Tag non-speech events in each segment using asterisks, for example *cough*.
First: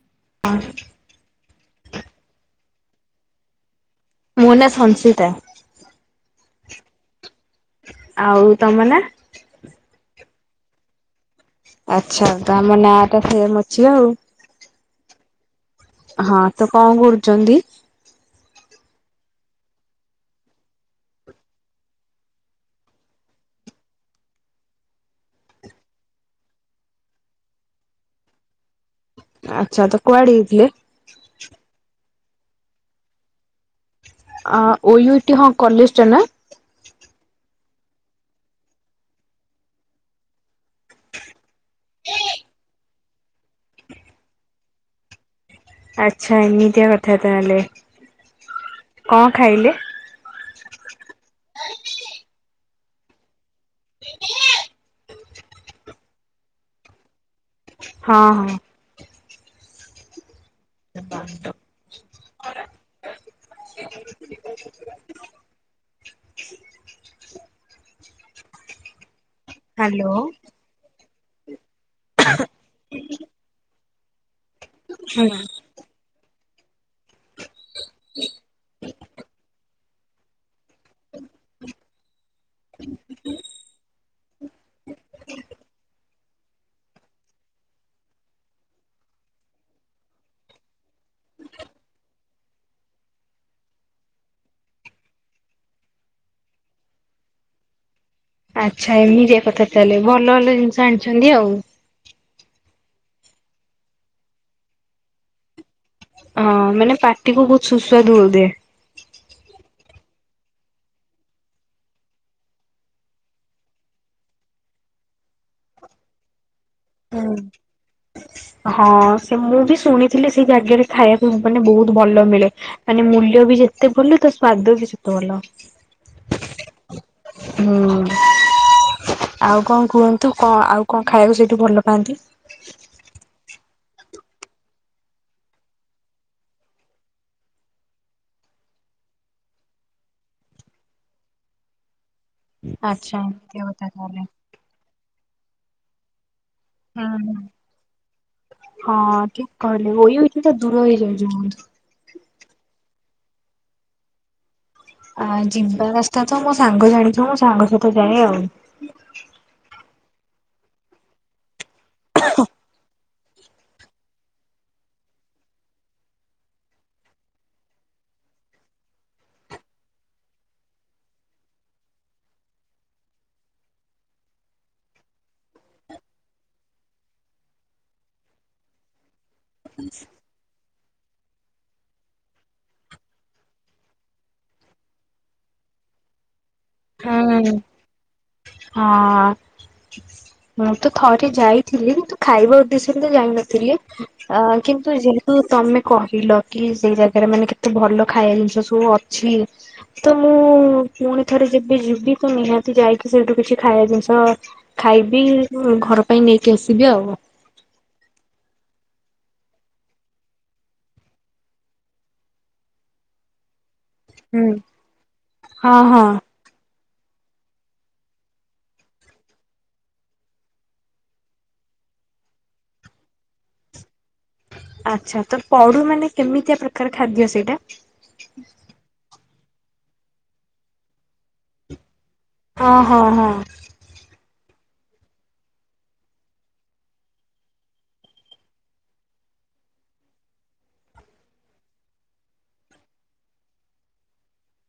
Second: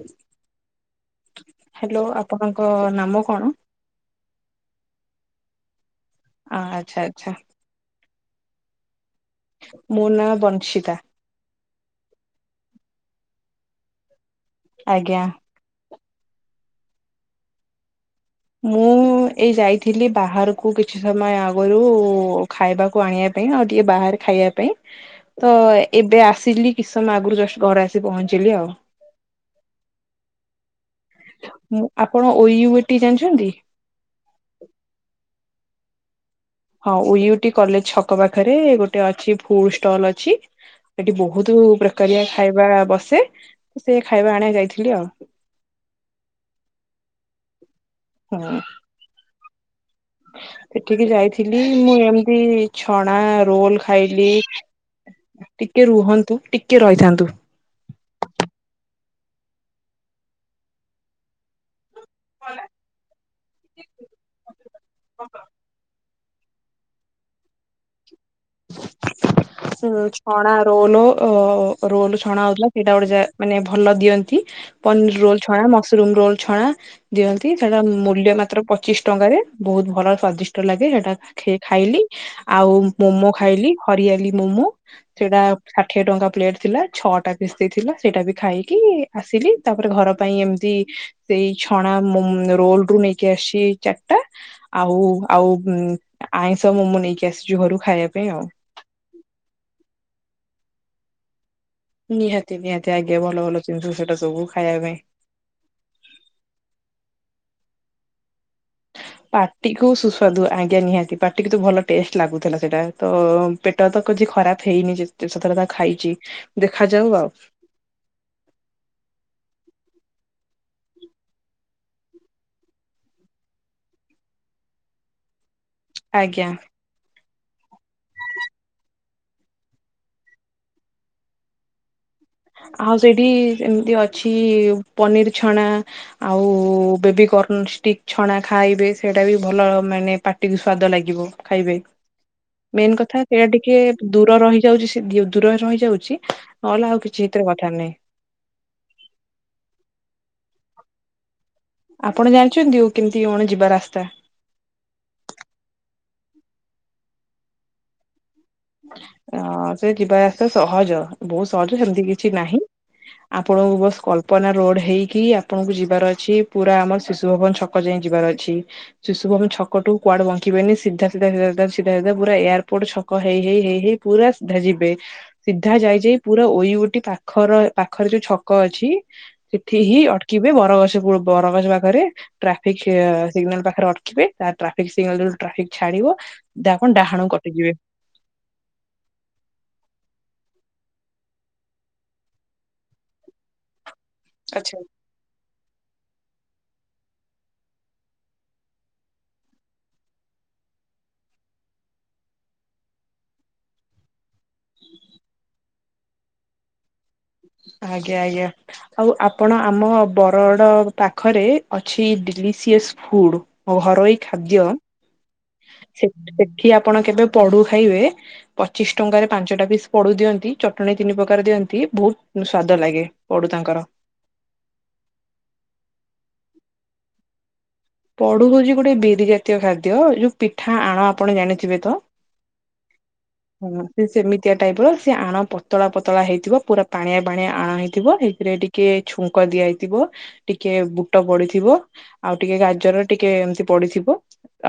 ହଜ୍ା ଆ ହ୍ୟାଲୋ ଆପଣଙ୍କ ନାମ କଣ? ମୋ ନାଁ ସଞ୍ଚିତା। ଆ ଆଚ୍ଛା ଆଚ୍ଛା। ଆଉ ତମ ନାଁ? ମୋ ନାଁ ବଂଶିତା। ଆଛା ଆମ ନାଁ ଟା ସେମ୍ ଅଛି ଆଉ ଆଜ୍ଞା। ହଁ ତ କଣ କରୁଛନ୍ତି? ମୁଁ ମୁଁ ଏଇ ଯାଇଥିଲି ବାହାରକୁ କିଛି ସମୟ ଆଗରୁ ଖାଇବାକୁ ଆଣିବା ପାଇଁ ଆଉ ଟିକେ ବାହାରେ ଖାଇବା ପାଇଁ ତ ଏବେ ଆସିଲି କିଛି ସମୟ ଆଗରୁ ଜଷ୍ଟ ଘରେ ଆସି ପହଞ୍ଚିଲି ଆଉ। ଆଚ୍ଛା ତ କୁଆଡେ ହେଇଥିଲେ? ଆପଣ ଓୟୁ ଏ ଟି ଜାଣିଛନ୍ତି? ଅ ଓୟୁ ଇ ଟି ହଁ କଲେଜ ଟା ନା? ହଁ ଓୟୁଟି କଲେଜ ଛକ ପାଖରେ ଗୋଟେ ଅଛି ଫୁଲ ଷ୍ଟଲ୍ ଅଛି। ସେଠି ବହୁତ ପ୍ରକାରିଆ ଖାଇବା ବସେ ସେ ଖାଇବା ଆଣିବା ଯାଇଥିଲି ଆଉ। ଆଚ୍ଛା ଏମିତିଆ କଥା ତାହେଲେ। ହଁ। କଣ ଖାଇଲେ? ସେଠିକ ଯାଇଥିଲି ମୁଁ ଏମିତି ଛଣା ରୋଲ ଖାଇଲି। ଟିକେ ରୁହନ୍ତୁ ଟିକେ ରହିଥାନ୍ତୁ। ହଁ ହଁ। ! ! ! ! ! ! ! ! ! ! *unintelligible* ହ୍ୟାଲୋ ଛଣା ରୋଲ ଅ ରୋଲ ଛଣା ହଉଥିଲା ସେଇଟା ଗୋଟେ ଯା ମାନେ ଭଲ ଦିଅନ୍ତି। ପନିର ହୁଁ ରୋଲ ଛଣା ମସରୁମ ରୋଲ ଛଣା। ଦିଅନ୍ତି ସେଟା ମୂଲ୍ୟ ମାତ୍ର ପଚିଶି ଟଙ୍କାରେ ବହୁତ ଭଲ ସ୍ଵାଦିଷ୍ଟ ଲାଗେ ସେଟା ଖାଇଲି। ଆଉ ମୋମୋ ଖାଇଲି ହରିଆଲି ମୋମୋ ସେଇଟା ଷାଠିଏ ଟଙ୍କା ପ୍ଲେଟ ଥିଲା ଛଅ ଟା ପିସ୍ ଦେଇଥିଲା ସେଇଟା ବି ଖାଇକି ଆସିଲି ତାପରେ ଘର ପାଇଁ ଏମିତି ସେଇ ଛଣା ରୋଲ ରୁ ନେଇ ଆ ଆସି ଚାରିଟା ଆଉ ଆଉ ଆଇଁଷ ମମୋ ନେଇକି ଆସିଛି ଘରୁ ଖାଇବା ପାଇଁ ଆଉ ଆଚ୍ଛା ଏମିତି କଥା ତାହେଲେ ଭଲ ଭଲ ଜିନିଷ ଆଣିଛନ୍ତି ଆଉ ନିହାତି ନିହାତି ଆଜ୍ଞା ଭଲ ଭଲ ଜିନିଷ ସେଟା ସବୁ ଖାଇବା ପାଇଁ ହଁ ମାନେ ପାଟିକୁ ବହୁତ ସୁସ୍ୱାଦୁ ର ଦିଏ ପାଟିକୁୁ ସୁସ୍ୱାଦୁ ଆଜ୍ଞା ନିହାତି ପାଟିକୁ ତ ଭଲ ଟେଷ୍ଟ ଲାଗୁଥିଲା ସେଇଟା ତ ପେଟ ତ କିଛି ଖରାପ ହେଇନି ଯେ ସେଥରେ ତା ଖାଇଛି ଦେଖାଯାଉ ଆଉ ହଁ ସେ ମୁଁ ବି ଶୁଣିଥିଲି ସେଇ ଜାଗାରେ ଖାଇବାକୁ ମାନେ ବହୁତ ଭଲ ମିଳେ ମାନେ ମୂଲ୍ୟ ବି ଯେତେ ଭଲ ତ ସ୍ଵାଦ ବି ସେତେ ଭଲ ଆଜ୍ଞା ହୁଁ ଆଉ କଣ କୁହନ୍ତୁ କଣ ଆଉ କଣ ଖାଇବାକୁ ସେଇଠୁ ଭଲ ପାଆନ୍ତି ଆଉ ସେଇଠି ଏମିତି ଅଛି ପନିର ଛଣା ଆଉ ବେବିକଣଷ୍ଟିକ ଛଣା ଖାଇବେ ସେଇଟା ବି ଭଲ ମାନେ ପା ଟିକେ ସ୍ଵାଦ ଲାଗିବ ଖାଇବା ମେନ୍ ଆଚ୍ଛା କଥା ସେଇଟା ଏମିତି ଟିକେ କଥା ତାହେଲେ ଦୂର ରହିଯାଉଛି ଦୂରରେ ରହିଯାଉଛି ନହେଲେ ଆଉ କିଛି ହୁଁ ଏଥିରେ କଥା ନାହିଁ। ହଁ ହଁ ଠିକ କହିଲେ ଇ ଇଠ ତ ଦୂର ହେଇଯାଉଏଛି ଆପଣ ଜାଣିଛନ୍ତି ଆଉ କେମିତି କଣେ ଯିବା ରାସ୍ତା ଆ ଜିବା ରାସ୍ତା ତ ମୋ ସାଙ୍ଗ ଜାଣିଛ ମୋ ସାଙ୍ଗ ସହିତ ଯାଏ ଆଉ ଅ ସେ ଯିବାସ୍ତେ ସହଜ ବହୁତ ସହଜ ସେମତି କିଛି ନାହିଁ ଆପଣଙ୍କୁ ବସ କଳ୍ପନା ରୋଡ ହେଇକି ଆପଣଙ୍କୁ ଯିବାର ଅଛି ପୁରା ଆମର ଶିଶୁ ଭବନ ଛକ ପୋକ ଯାଇଁ ଯିବାର ଅଛି ଶିଶୁ ଭମ କ ଟୁଆଡେଙ୍କିିବନି ସିଧା ସିଧ ସିଧ ସିଧ ସିଧା ପୁର ଏୟାରପୋର୍ଟ ଛକ ହେଇ ହେଇ ହେଇ ହେଇ ପୁରାଧା ଯିବେ ସିଧା ଯାଇଯାଇ ପୁରା ଇ ଗୋଟେ ପାଖର ପାଖରେ ଯୋଉ ଛକ ଅଛି ଠିକଁ ଅଟକିବେ ବରଗଛ ବରଗଛ ପାଖରେ ଟ୍ରାଫିକ ସିଗ୍ନାଲ ପାଖରେ ଅଟିବେ ଟ୍ରାିକ ଟ୍ରାଫିକ୍ ଛାଡିବ ଯା କଣ ଡାହାଣ ହୁଁ। କଟିଯିବେ ହଁ ମୁଁ ତ ଥରେ ଯାଇଥିଲି କିନ୍ତୁ ଖାଇବା ଉଦ୍ଦେଶ୍ୟରେ ତ ଯାଇନଥିଲି ଅ ଆଚ୍ଛା। କିନ୍ତୁ ଯ ତ ତମେ କହିଲ କି ସେଇ ଜାଗାରେ ମାନେ କେତେ ଭଲ ଖାଇବା ଜିନିଷ ସବୁ ଅଛି ତ ମୁଁ ପୁଣି ଥରେ ଯିବି ଯିବି ବି ତ ନିହାତି ଯାଇକି ସେଇଠୁ କିଛି ଖାଇବା ଜିନିଷ ଖାଇବି ଘର ପାଇଁ ନେଇକି ଆସିବି ଆଉ ଆ୍ଞ ଆଜ୍ଞା ଆଉ ଆପଣ ଆମ ବରଡ଼ ପାଖରେ ଅଛି ଡଲିସିଅସ୍ ଫୁଡ ଘରୋଇ ହୁଁ। ଖାଦ୍ୟ ହଁ ହଁ ସେଠି ଆପଣ କେବେ ପଢୁ ଖାଇବେ ପଚିଶ ଟଙ୍କାରେ ପାଞ୍ଚଟା ପିସ୍ ପଡୁ ଦିଅନ୍ତି ଚଟଣିୀ ତିନି ପ୍ରକାର ଦିଅନ୍ତି ବହୁତ ସ୍ଵାଦ ଲାଗେ ପଢୁ ତାଙ୍କର ଆଚ୍ଛା ତ ପଡୁ ମାନେ କେମିତିଆ ପ୍ରକାର ଖାଦ୍ୟ ସେଇଟା ପଡୁ ହଉଛି ଗୋଟେ ବିରି ଜାତୀୟ ଖାଦ୍ୟ ଯୋଉ ପିଠା ଆଣ ଆପଣ ଜାଣିଥିବେ ତ ହଁ ହଁ ହଁ ହଁ ସେ ସେମିତିଆ ଟାଇପ ର ସେ ଆଣ ପତଳା ପତଳା ହେଇଥିବ ପୁରା ପାଣିଆ ପାଣିଆ ଆଣ ହେଇଥିବ ଏଇଥିରେ ଏଠିକ ଟିକେ ଛୁଙ୍କ ଦିଆ ହୋଇଥିବ ଟିକେ ବୁଟ ପଡିଥିବ ଆଉ ଟିକେ ଗା ଜର ଟିକେ ଏମିତି ପଡିଥିବ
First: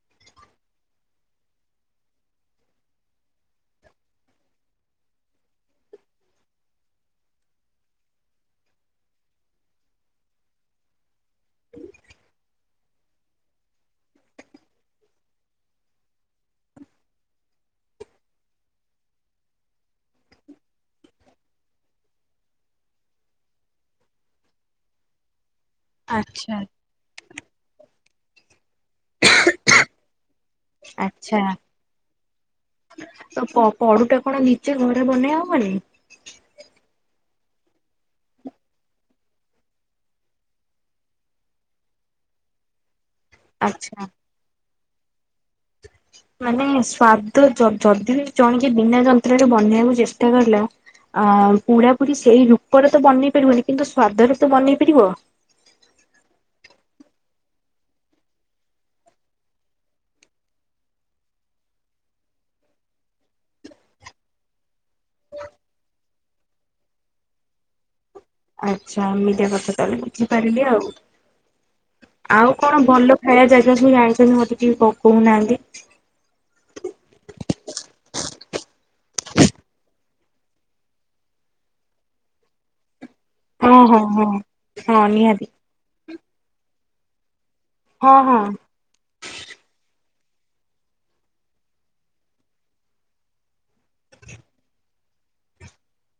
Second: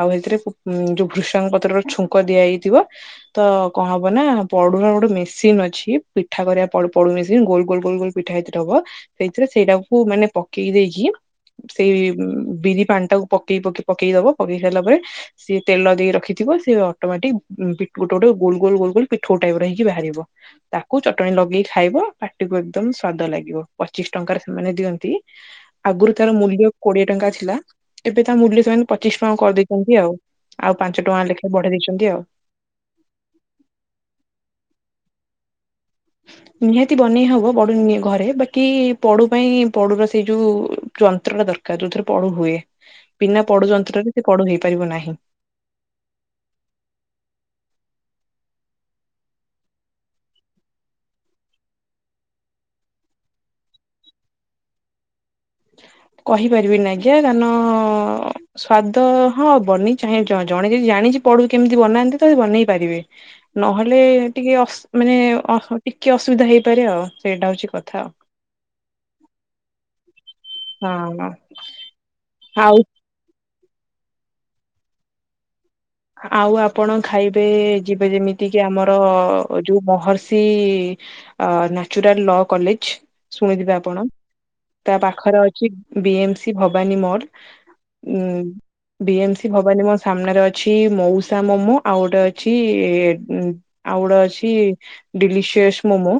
ଆଉ ସେଥିରେ ଯୋଉ ଭୃଷାଙ୍ଗ ପତ୍ରର ଛୁଙ୍କ ଦିଆଯାଇଥିବ ତ କଣ ହବ ନା ପଡୁର ଗୋଟେ ମେସିନ୍ ଅଛି ପିଠା କରିବା ପଡୁ ମେସିନ ଗୋଲ ଗୋଲ ଗୋଲ ଗୋଲ ପିଠା ହେଇଥିରେ ହବ ସେଇଥିରେ ସେଇଟାକୁ ମାନ ପକେଇ ଦେଇକି ସେଇ ଉଁ, ବିରି ପାଣି ଟା କୁ ପକେଇ ପକେଇ ପକେଇ ଦବ। ପକେଇ ସାରିଲା ପରେ ସିଏ ତେଲ ଦେଇ ରଖିଥିବ ସିଏ ଅଟୋମେଟିକ୍ ଉଁ, ପି-ଗୋଟେ ଗୋଟେ ଗୋଲ ଗୋଲ ଗୋଲ ପିଠଉ ଟାଇପ୍ ର ହେଇକି ବାହାରିବ। ତାକୁ ଚଟଣୀ ଲଗେଇ ଖାଇବ, ପାଟିକୁ ଏକଦମ ସ୍ଵାଦ ଲାଗିବ। ପଚିଶ ଟଙ୍କାରେ ସେମାନେ ଦିଅନ୍ତି। ଆଗରୁ ତାର ଆଚ୍ଛା ମୂଲ୍ୟ କୋଡିଏ ଟଙ୍କା ଥିଲା। ଏବେ ତା ମୂଲ୍ୟ ସେମାନେ ପଚିଶ ଟଙ୍କା କରିଦେଇଛନ୍ତି ଆଉ। ଆଉ ପାଞ୍ଚ ଟଙ୍କା ଆଚ୍ଛା। ଲେଖେ ବଢେଇ ଦେଇଛନ୍ତି ଆଉ। ତ ପ-ପଡୁ ଟା କଣ ନିଜେ ଘରେ ବନେଇ ହବନି? ନିହାତି ବନେଇ ହବ ବଡୁ ନିଏ ଘରେ। ବାକି ପଡୁ ପାଇଁ ପଡୁର ସେଇ ଯୋଉ ଯନ୍ତ୍ର ଟା ଦର କାର ଯୋଉଥିରେ ପଡୁ ହୁଏ। ବିନା ପଡୁ ଆଚ୍ଛା ଯନ୍ତ୍ରରେ ସେ ପଡୁ ହେଇପାରିବ ନାହିଁ। *inaudible* ମାନେ ସ୍ଵାଦ ଯ-ଯଦି ଜଣ କେ ବିନା ଯନ୍ତ୍ରରେ ବନେଇବାକୁ ଚେଷ୍ଟା କଲା। ଆଁ, ପୁଢା ପୁୁରି ସେଇ ରୂପରେ ତ ବନେଇ ପାରିବନି। କିନ୍ତୁ ସ୍ଵାଦରେ ତ ବନେଇ ପାରିବ। କହିପାରିବିନି ଆଜ୍ଞା କାନ ସ୍ଵାଦ ହଁ ବନେଇ ଚାହେଁ ଜ-ଜଣେ ଯଦି ଜାଣିଚି ପଡୁ କେମିତି ବନାନ୍ତି ତ ସେ ବନେଇ ପାରିବେ। ନହେଲେ ଟିକେ ଅସ୍ ମାନେ ଅସ ଟିକେ ଅସୁବିଧା ହେଇପାରେ ଆଉ ସେଇଟା ହଉଛି କଥା। ଆଚ୍ଛା, ଏମିତିଆ କଥା ତାହେଲେ, ବୁଝିପାରିଲି ଆଉ। ହଁ ଆଉ କଣ ଭଲ ଖାଇବା ଜାଗା ସବୁ ଯାଣିଛନ୍ତି ମୋତେ ଟିକେ କ- କହୁନାହାନ୍ତି? ଆଉ ଆପଣ ଖାଇବେ ଯିବେ ଯେମିତି କିି ଆମର ଯୋଉ ମହର୍ଷି ଅ, ନେଚୁରାଲ୍ ଲ କଲେଜ୍ ଶୁଣିଥିବେ ହଁ ହଁ ଆପଣ ହଁ ତା ହଁ ପାଖର ନିହାତି ଅଛି ବି ଏମ୍ ସି ଭବାନୀ ମୋଡ୍ ହଁ ହଁ ଉଁ, ବି ଏମ୍ ସି ଭବାନୀ ମୋ ସାମ୍ନାରେ ଅ ଛି। ମଉସା ମୋମୋ, ଆଉ ଗୋଟେ ଅଛି ଏ ଉଁ, ଆଉ ଗୋଟେ ଅଛି ଡିଲିସିଅସ୍ ମୋମୋ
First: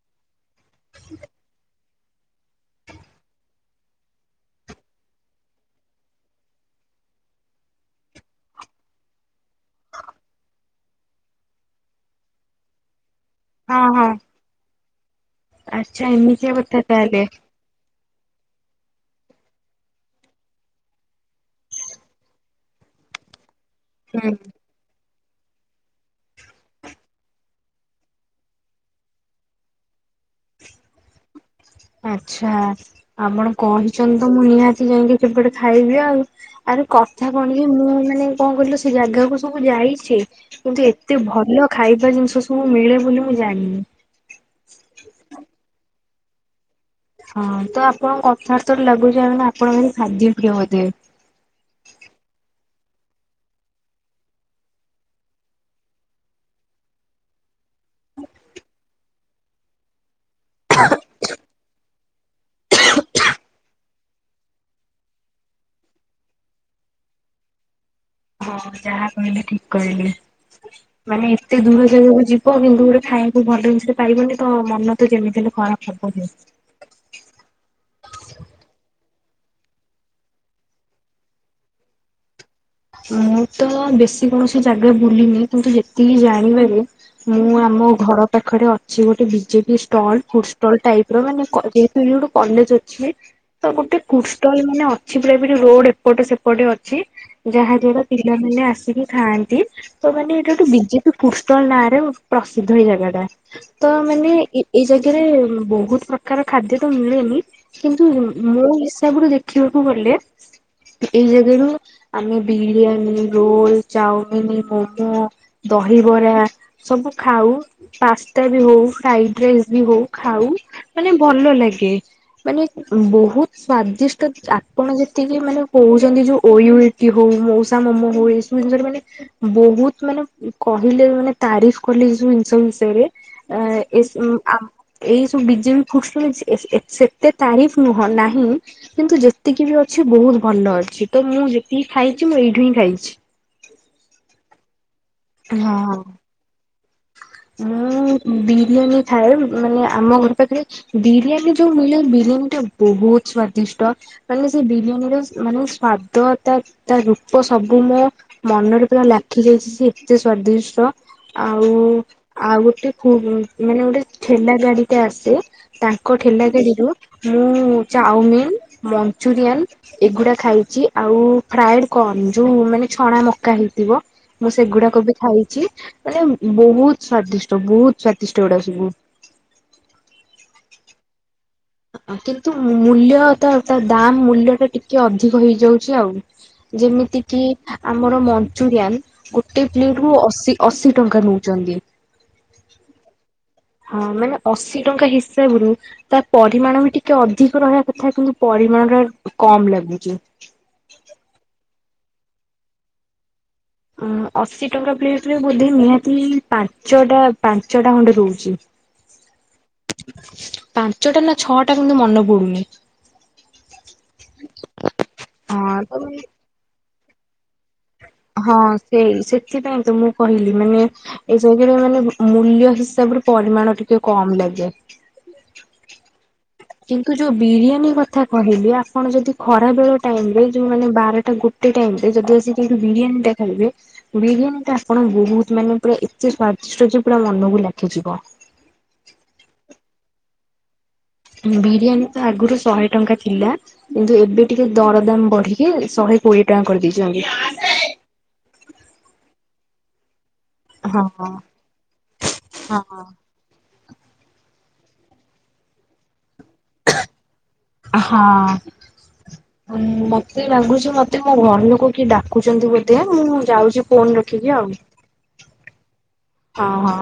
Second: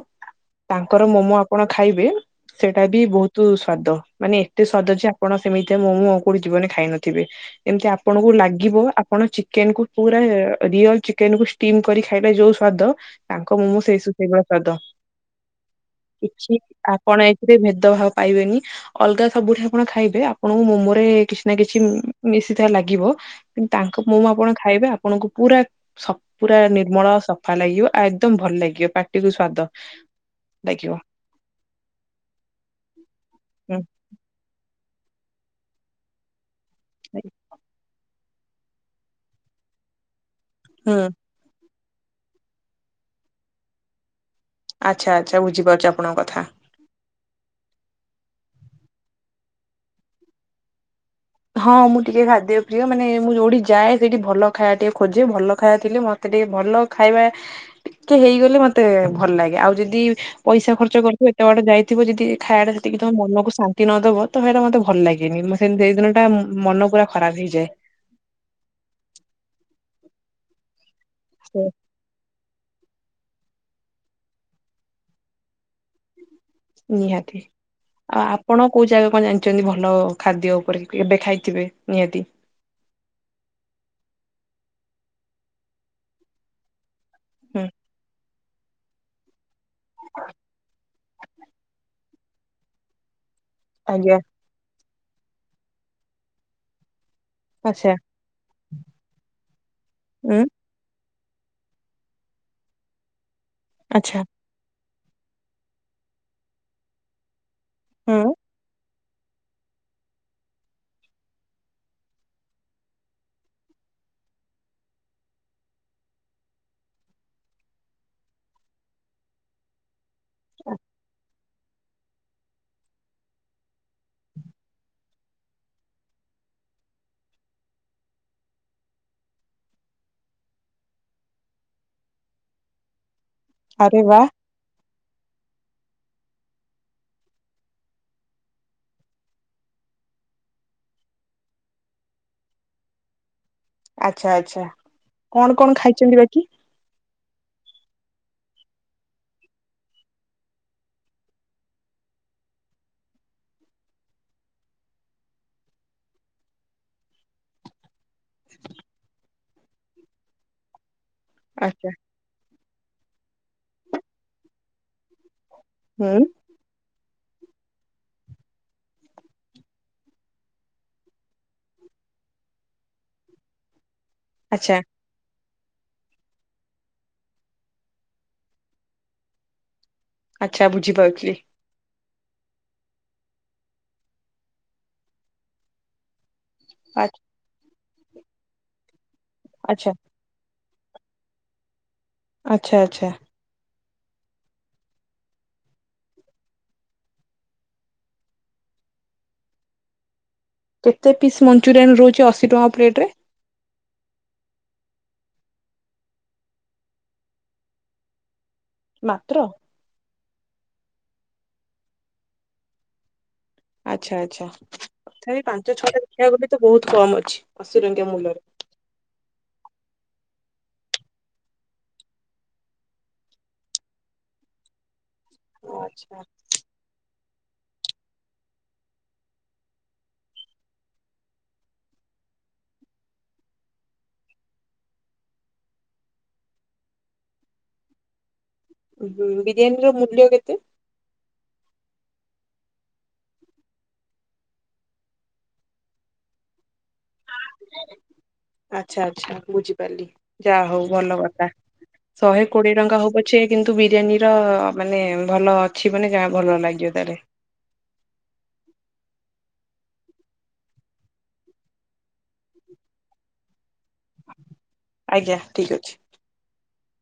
ତାଙ୍କର ମୋମୋ ଆପଣ ଖାଇବେ। ସେଟା ବି ବହୁତୁ ସ୍ଵାଦ, ମାନେ ଏତେ ସ୍ଵାଦ ଯେ ଆପଣ ସେମିତିଆ ମୋମୋ କୋଉଠି ଜୀବନେ ଖାଇନଥିବେ। ଏମତି ଆପଣଙ୍କୁ ଲାଗିବ ଆ ପଣ ଚିକେନ୍ କୁ ପୁରା ରିୟଲ୍ ଚିକେନ୍ କୁ ସ୍ଟିମ୍ କରି ଖାଇଲେ ଯୋଉ ସ୍ଵାଦ ତାଙ୍କ ମୋମୋ ହଁ ସେଇ ହଁ ସୁୁ ସେଇଭଳିଆ ସ୍ବାଦ। ଆଚ୍ଛା କିଛି ଏମିତିଆ କଥା ଆପଣ ତାହେଲେ ଏ *inaudible* ସେ ଭେଦଭାବ ପାଇବେନି। ଅଲଗା ସବୁଠି ଆପଣ ଖାଇବେ ଆପଣଙ୍କୁ ମୋମୋ ରେ କିସ୍ ନା କିଛି ଉଁ, ମିଶିଥା ଲାଗିବ। କିନ୍ତୁ ତାଙ୍କ ମୋମ ହୁଁ। ଆପଣ ଖାଇବେ ଆପଣଙ୍କୁ ପୁରା ସ-ପୁରା ନିର୍ମଳ ସଫା ଲାଗିବ ଆଉ ଏକଦମ୍ ଭଲ ଲାଗିବ ପାଟିକୁୁ ସ୍ଵାଦ। ଲାଗିବ। ଆଚ୍ଛା ଆପଣ ହୁଁ କହିଛନ୍ତି ତ ମୁଁ ନିହାତି ଯାଇକି କେବେ ଗୋଟେ ଖାଇବି ଆଉ। ଆରେ କଥା କଣିକି ମୁଁ ମାନେ କଣ କହିଲ ସେ ଜାଗାକୁ ସବୁ ଯାଇଛି। କିନ୍ତୁ ହୁଁ ଏତେ ଭଲ ଖାଇବା ଜିନିଷ ସବୁ ମିଳେ ବୋଲି ମୁଁ ଜାଣିନି। ଆଚ୍ଛା, ଆଚ୍ଛା, ବୁଝିପାରୁଚି ଆପଣଙ୍କ କଥା। ହଁ ତ ଆପଣଙ୍କ କଥାବାର୍ତ୍ତ ରୁ ଲାଗୁଛି ଆ, ମାନେ ଆପଣ ଭାରି ଖାଦ୍ୟ ପ୍ରିୟ ବୋଧେ? ହଁ ମୁଁ ଟିକେ ଖାଦ୍ୟ ପ୍ରିୟ। ମାନେ ମୁଁ ଯୋଉଠି ଯାଏ ସେଇଠି ଭଲ ଖାଇବା ଟିକେ ଖୋଜେ। ଭଲ ଖାଇବା ଥିଲେ ମୋ ତେ ଟିକେ ଭଲ ଖାଇବା ଟିକେ ହେଇଗଲେ ମୋତେ ଭଲ ଲାଗେ। ଆଉ ଯଦି ପଇସା ଖର୍ଚ୍ଚ କରିଥିବ, ଏତେ ବାଟ ଯାଇଥିବ ଯଦି ଖାଇବା ଟା ସେତିକି ତୋମ ମନକୁ ଶାନ୍ତି ନ ଦବ। ତ ସେଇଟା ମୋତେ ଭଲ ଲାଗେନି। ମୋ ସେନ୍ ସେଇ ଦିନ ଟା ଉଁ, ମନ ପୁରା ଖରାପ ହେଇଯାଏ। ହଁ ଯାହା କହିଲେ ଠିକ କହିଲେ। ମାନେ ଏତେ ଦୂର ଜାଗାକୁ ଯିବ କିନ୍ତୁ ଗୋଟେ ଖାଇବାକୁ ଭଲ ଜିନିଷ ପାଇବନି ତ ମନ ତ ଯେମିତି ହେଲେ ଖରାପ ହବ ହିଁ। ନିହାତି। ଆଉ ଆପଣ କୋଉ ଜାଗା କଣ ଜାଣିଛନ୍ତି ଭଲ ଖାଦ୍ୟ ଉପରେ କି ଏବେ ଖାଇଥିବେ ନିହାତି? ମୁଁ ତ ବେଶୀ କୌଣସି ଜାଗା ବୁଲିନି। କିନ୍ତୁ ଯେତିକି ଜାଣିବାରେ ମୁଁ ହୁଁ। ଆମ ଘର ପାଖରେ ଅଛି ଗୋଟେ ବିଜେପ ଷ୍ଟଲ୍ ଫୁଡ୍ ଷ୍ଟଲ୍ ଟାଇପ୍ ର ମାନେ କ- ଯେ ସେଇଠି ଗୋଟେ କଲେଜ୍ ଅଛି। ତ ଗୋଟେ ଆଜ୍ଞା ଫୁଡ୍ସ ଟଲ ମାନେ ଅଛି ପୁରା ଏପଟେ ରୋଡ୍ ଏପଟେ ସେପଟେ ଅଛି। ଯାହା ଆଚ୍ଛା ଦ୍ବାରା ପିଲାମାନେ ଆସିକି ଖାଆନ୍ତି। ତ ମାନେ ଉଁ ଏଇଠା ଗୋଟେ ବିଜେ ଫୁଡ୍ ଷ୍ଟଲ୍ ନାଁ ରେ ପ୍ରସିଦ୍ଧ ଏଇ ଜାଗା ଟା। ତ ଆଚ୍ଛା ମାନେ ଏ ଏଇ ଜାଗାରେ ବହୁତ ପ୍ରକାର ଖାଦ୍ୟ ତ ମିଳେନି କିନ୍ତୁ ହୁଁ ମୁୋ ହିସାବରୁଖ ଦେଖିବାକୁ ଗଲେ ଏଇ ଜାଗାରୁ ଆମେ ବିରିୟାନୀ ରୋଲ ଚାଉମିନ ମୋମୋ ଦହିବରା ସବୁ ଖାଉ ପାସ୍ତା ବି ହଉ ଫ୍ରାଇଡ ରାଇସ୍ ବି ହଉ ଖାଉ ମାନେ ଭଲ ଭଲ ଲାଗେ ମାନେ ବହୁତ ସ୍ଵାଦିଷ୍ଟ ଆପଣ ଯେତିକି ମାନେ କହୁଛନ୍ତି ଯୋଉୟୁ ହଉ ମଉସା ମୋ ହଉ ଏଇସବୁ ଜିନିଷରେ ମାନେ ବହୁତ ମାନେ କହିଲେ ମାନେ ତାରିଫ କଲେ ଏ ଯବୁ ଜିନିଷ ବିଷୟରେ ଆରେ ଅ ବା ଏ ଏଇ ସବୁ ବିଜେପି ଖ ସେତେ ତାରିଫ ନୁହଁ ନାହିଁ କିନ୍ତୁ ଯେତିକି ବି ଅଛି ବହୁତ ଭଲ ଅଛି ତ ମୁଁ ଯେତିକି ଖାଇଛି ମୁଁ ଏଇଠୁ ହିଁ ଖାଇଛି ଆଚଛା ଆଚ୍ଛା କଣ କଣ ହଁ। ଖାଇଛନ୍ତି ବାକି ମୁଁ ବିରିୟାନୀ ଖଥାଏ ମାନେ ଆମ ଘର ପାଖରେ ବିରିୟାନୀ ଯୋଉ ମିଳେ ବିରିୟାନୀ ଟା ବହୁତ ସ୍ଵାଦିଷ୍ଟ ମାନେ ସେ ବିରିୟାନୀର ମାନେ ସ୍ଵାଦ ତା ତା ରୂପ ସବୁ ମୋ ମନରେ ପୁରା ଲାଖି ଯାଇଛି ସେ ଏତେ ସ୍ଵାଦିଷ୍ଟ ଆଉ ଆଚ୍ଛା ଆଉ ଗୋଟେ ମାନେ ଗୋଟେ ଠେଲା ଗାଡି ମତେ ଆସେ ତାଙ୍କ ହୁଁ ଠେଲା ଗେରିରୁ ମୁଁ ଚାଉମିିନ ମଞ୍ଚୁରିଆନ ଏଗୁଡା ଖାଇଛି ଆଉ ଫ୍ରାଏଡ କରଣ ଯୋଉ ମାନେ ଛଣା ମକା ହେଇଥିବ ମୁଁ ଆଚ୍ଛା ସେଗୁଡାକ ବି ଖାଇଛି ମାନେ ବହୁତ ସ୍ଵାଦିଷ୍ଟ ବହୁତ ସ୍ଵାଦିଷ୍ଟ ଗୁଡା ସବୁ ଆଚ୍ଛା ବୁଝିପାରୁଥିଲି କିନ୍ତୁ ମୂଲ୍ୟ ତ ତା ଦାମ୍ ମୂଲ୍ୟ ଟା ଟିକେ ଅଧିକ ହେଇଯାଉଛି ଆଉ ଆଚ୍ଛା ଯେମିତି କି ଆମର ମଞ୍ଚୁରିଆ ଗୋଟେ ଆଚ୍ଛା ପ୍ଲେଟ ରୁ ଅ ଅଶୀ ଟଙ୍କା ନେଉଛନ୍ତି ଆଚ୍ଛା ଆଚ୍ଛା ହଁ ମାନେ ଅଶୀ ଟଙ୍କା ହିସାବରୁ ତା ପରିମାଣ ବି ଟିକେ ଅଧିକ ରହିବା କଥା କିନ୍ତୁ ପରିମାଣ ଟା କମ ଲାଗୁଛି କେତେ ପିସ୍ ମଞ୍ଚୁରିଆନ୍ ରହୁଛି ଅଶୀ ଟଙ୍କା ପ୍ଲେଟରେ ଅଶୀ ଟଙ୍କା ପ୍ଲେଟ ରେ ବୋଧେ ନିହାତି ପାଞ୍ଚଟା ପାଞ୍ଚଟା ଖଣ୍ଡେ ଦଉଛି ମାତ୍ର ପାଞ୍ଚଟା ନା ଛଅ ଟା କିନ୍ତୁ ମନେ ପଡୁନି ଆଚ୍ଛା ଆଚ୍ଛା ତଥାପି ପାଞ୍ଚ ହଁ ତ ଛଟା ମାନେ ଦେଖିବା ଗଲେ ତ ବହୁତ କମ ଅଛି ଅଶୀ ଟଙ୍କିଆ ମୂଲ୍ୟରେ ହଁ ସେ ସେଥିପାଇଁ ତ ମୁଁ କହିଲି ମାନେ ଏସଥିରେ ମାନେ ମୂଲ୍ୟ ହିସାବରେ ପରିମାଣ ଟିକେ କମ ଲାଗେ ଓ ଆଚ୍ଛା କିନ୍ତୁ ଯୋଉ ବିରିୟାନୀ କଥା କହିଲି ଆପଣ ଯଦି ଖରା ବେଳ ଟାଇମ ରେ ଯୋଉ ମାନେ ବାରଟା ଗୋେ ଗୋଟ ଟାଇ ରେ ଯଦି ଆିକଠି ବିରିୟାନୀ ଟା ଖାଇବେ ବିରିୟାନୀ ତ ଆପଣ ବହୁତ ମାନେ ପୁରା ଏତେ ସ୍ଵାଦିଷ୍ଟ ଯେ ପୁରା ମନକୁ ଲାଖିଯିବ ଁ ବିରିୟାନୀର ମୂଲ୍ୟ କେତେ ବିରିୟାନୀ ତ ଆଗରୁ ଶହେ ଟଙ୍କା ଥିଲା କିନ୍ତୁ ଏବେ ଟିକେ ଦର ଦାମ ବଢିକି ଶହେ କୋଡିଏ ଟଙ୍କା କରିଦେଇଛନ୍ତି ଆଚଛା ଆଚଛା ବୁଝିପାରିଲି ଯାହା ହଉ ହଁ। ଭଲ କଥା ଶହେ କୋଡିଏ ହଁ। ଟଙ୍କା ହବ ଛ କିନ୍ତୁ ବିରିୟାନୀର ମାନେ ଭଲ ଅଛି ମାନେ ଯା ଭଲ ଲାଗିବ ତାହେଲେ ହଁ ମତେ ଲାଗୁଛି ମତେ ମୋ ଘର ଲୋକ କିଏ ଡାକୁଛନ୍ତି ବୋଧେ ମୁଁ ଯାଉଛି ଫୋନ ରଖିକି ଆଉ। ଆଜ୍ଞା ଠିକ୍ ଅଛି। ହଁ ହଁ।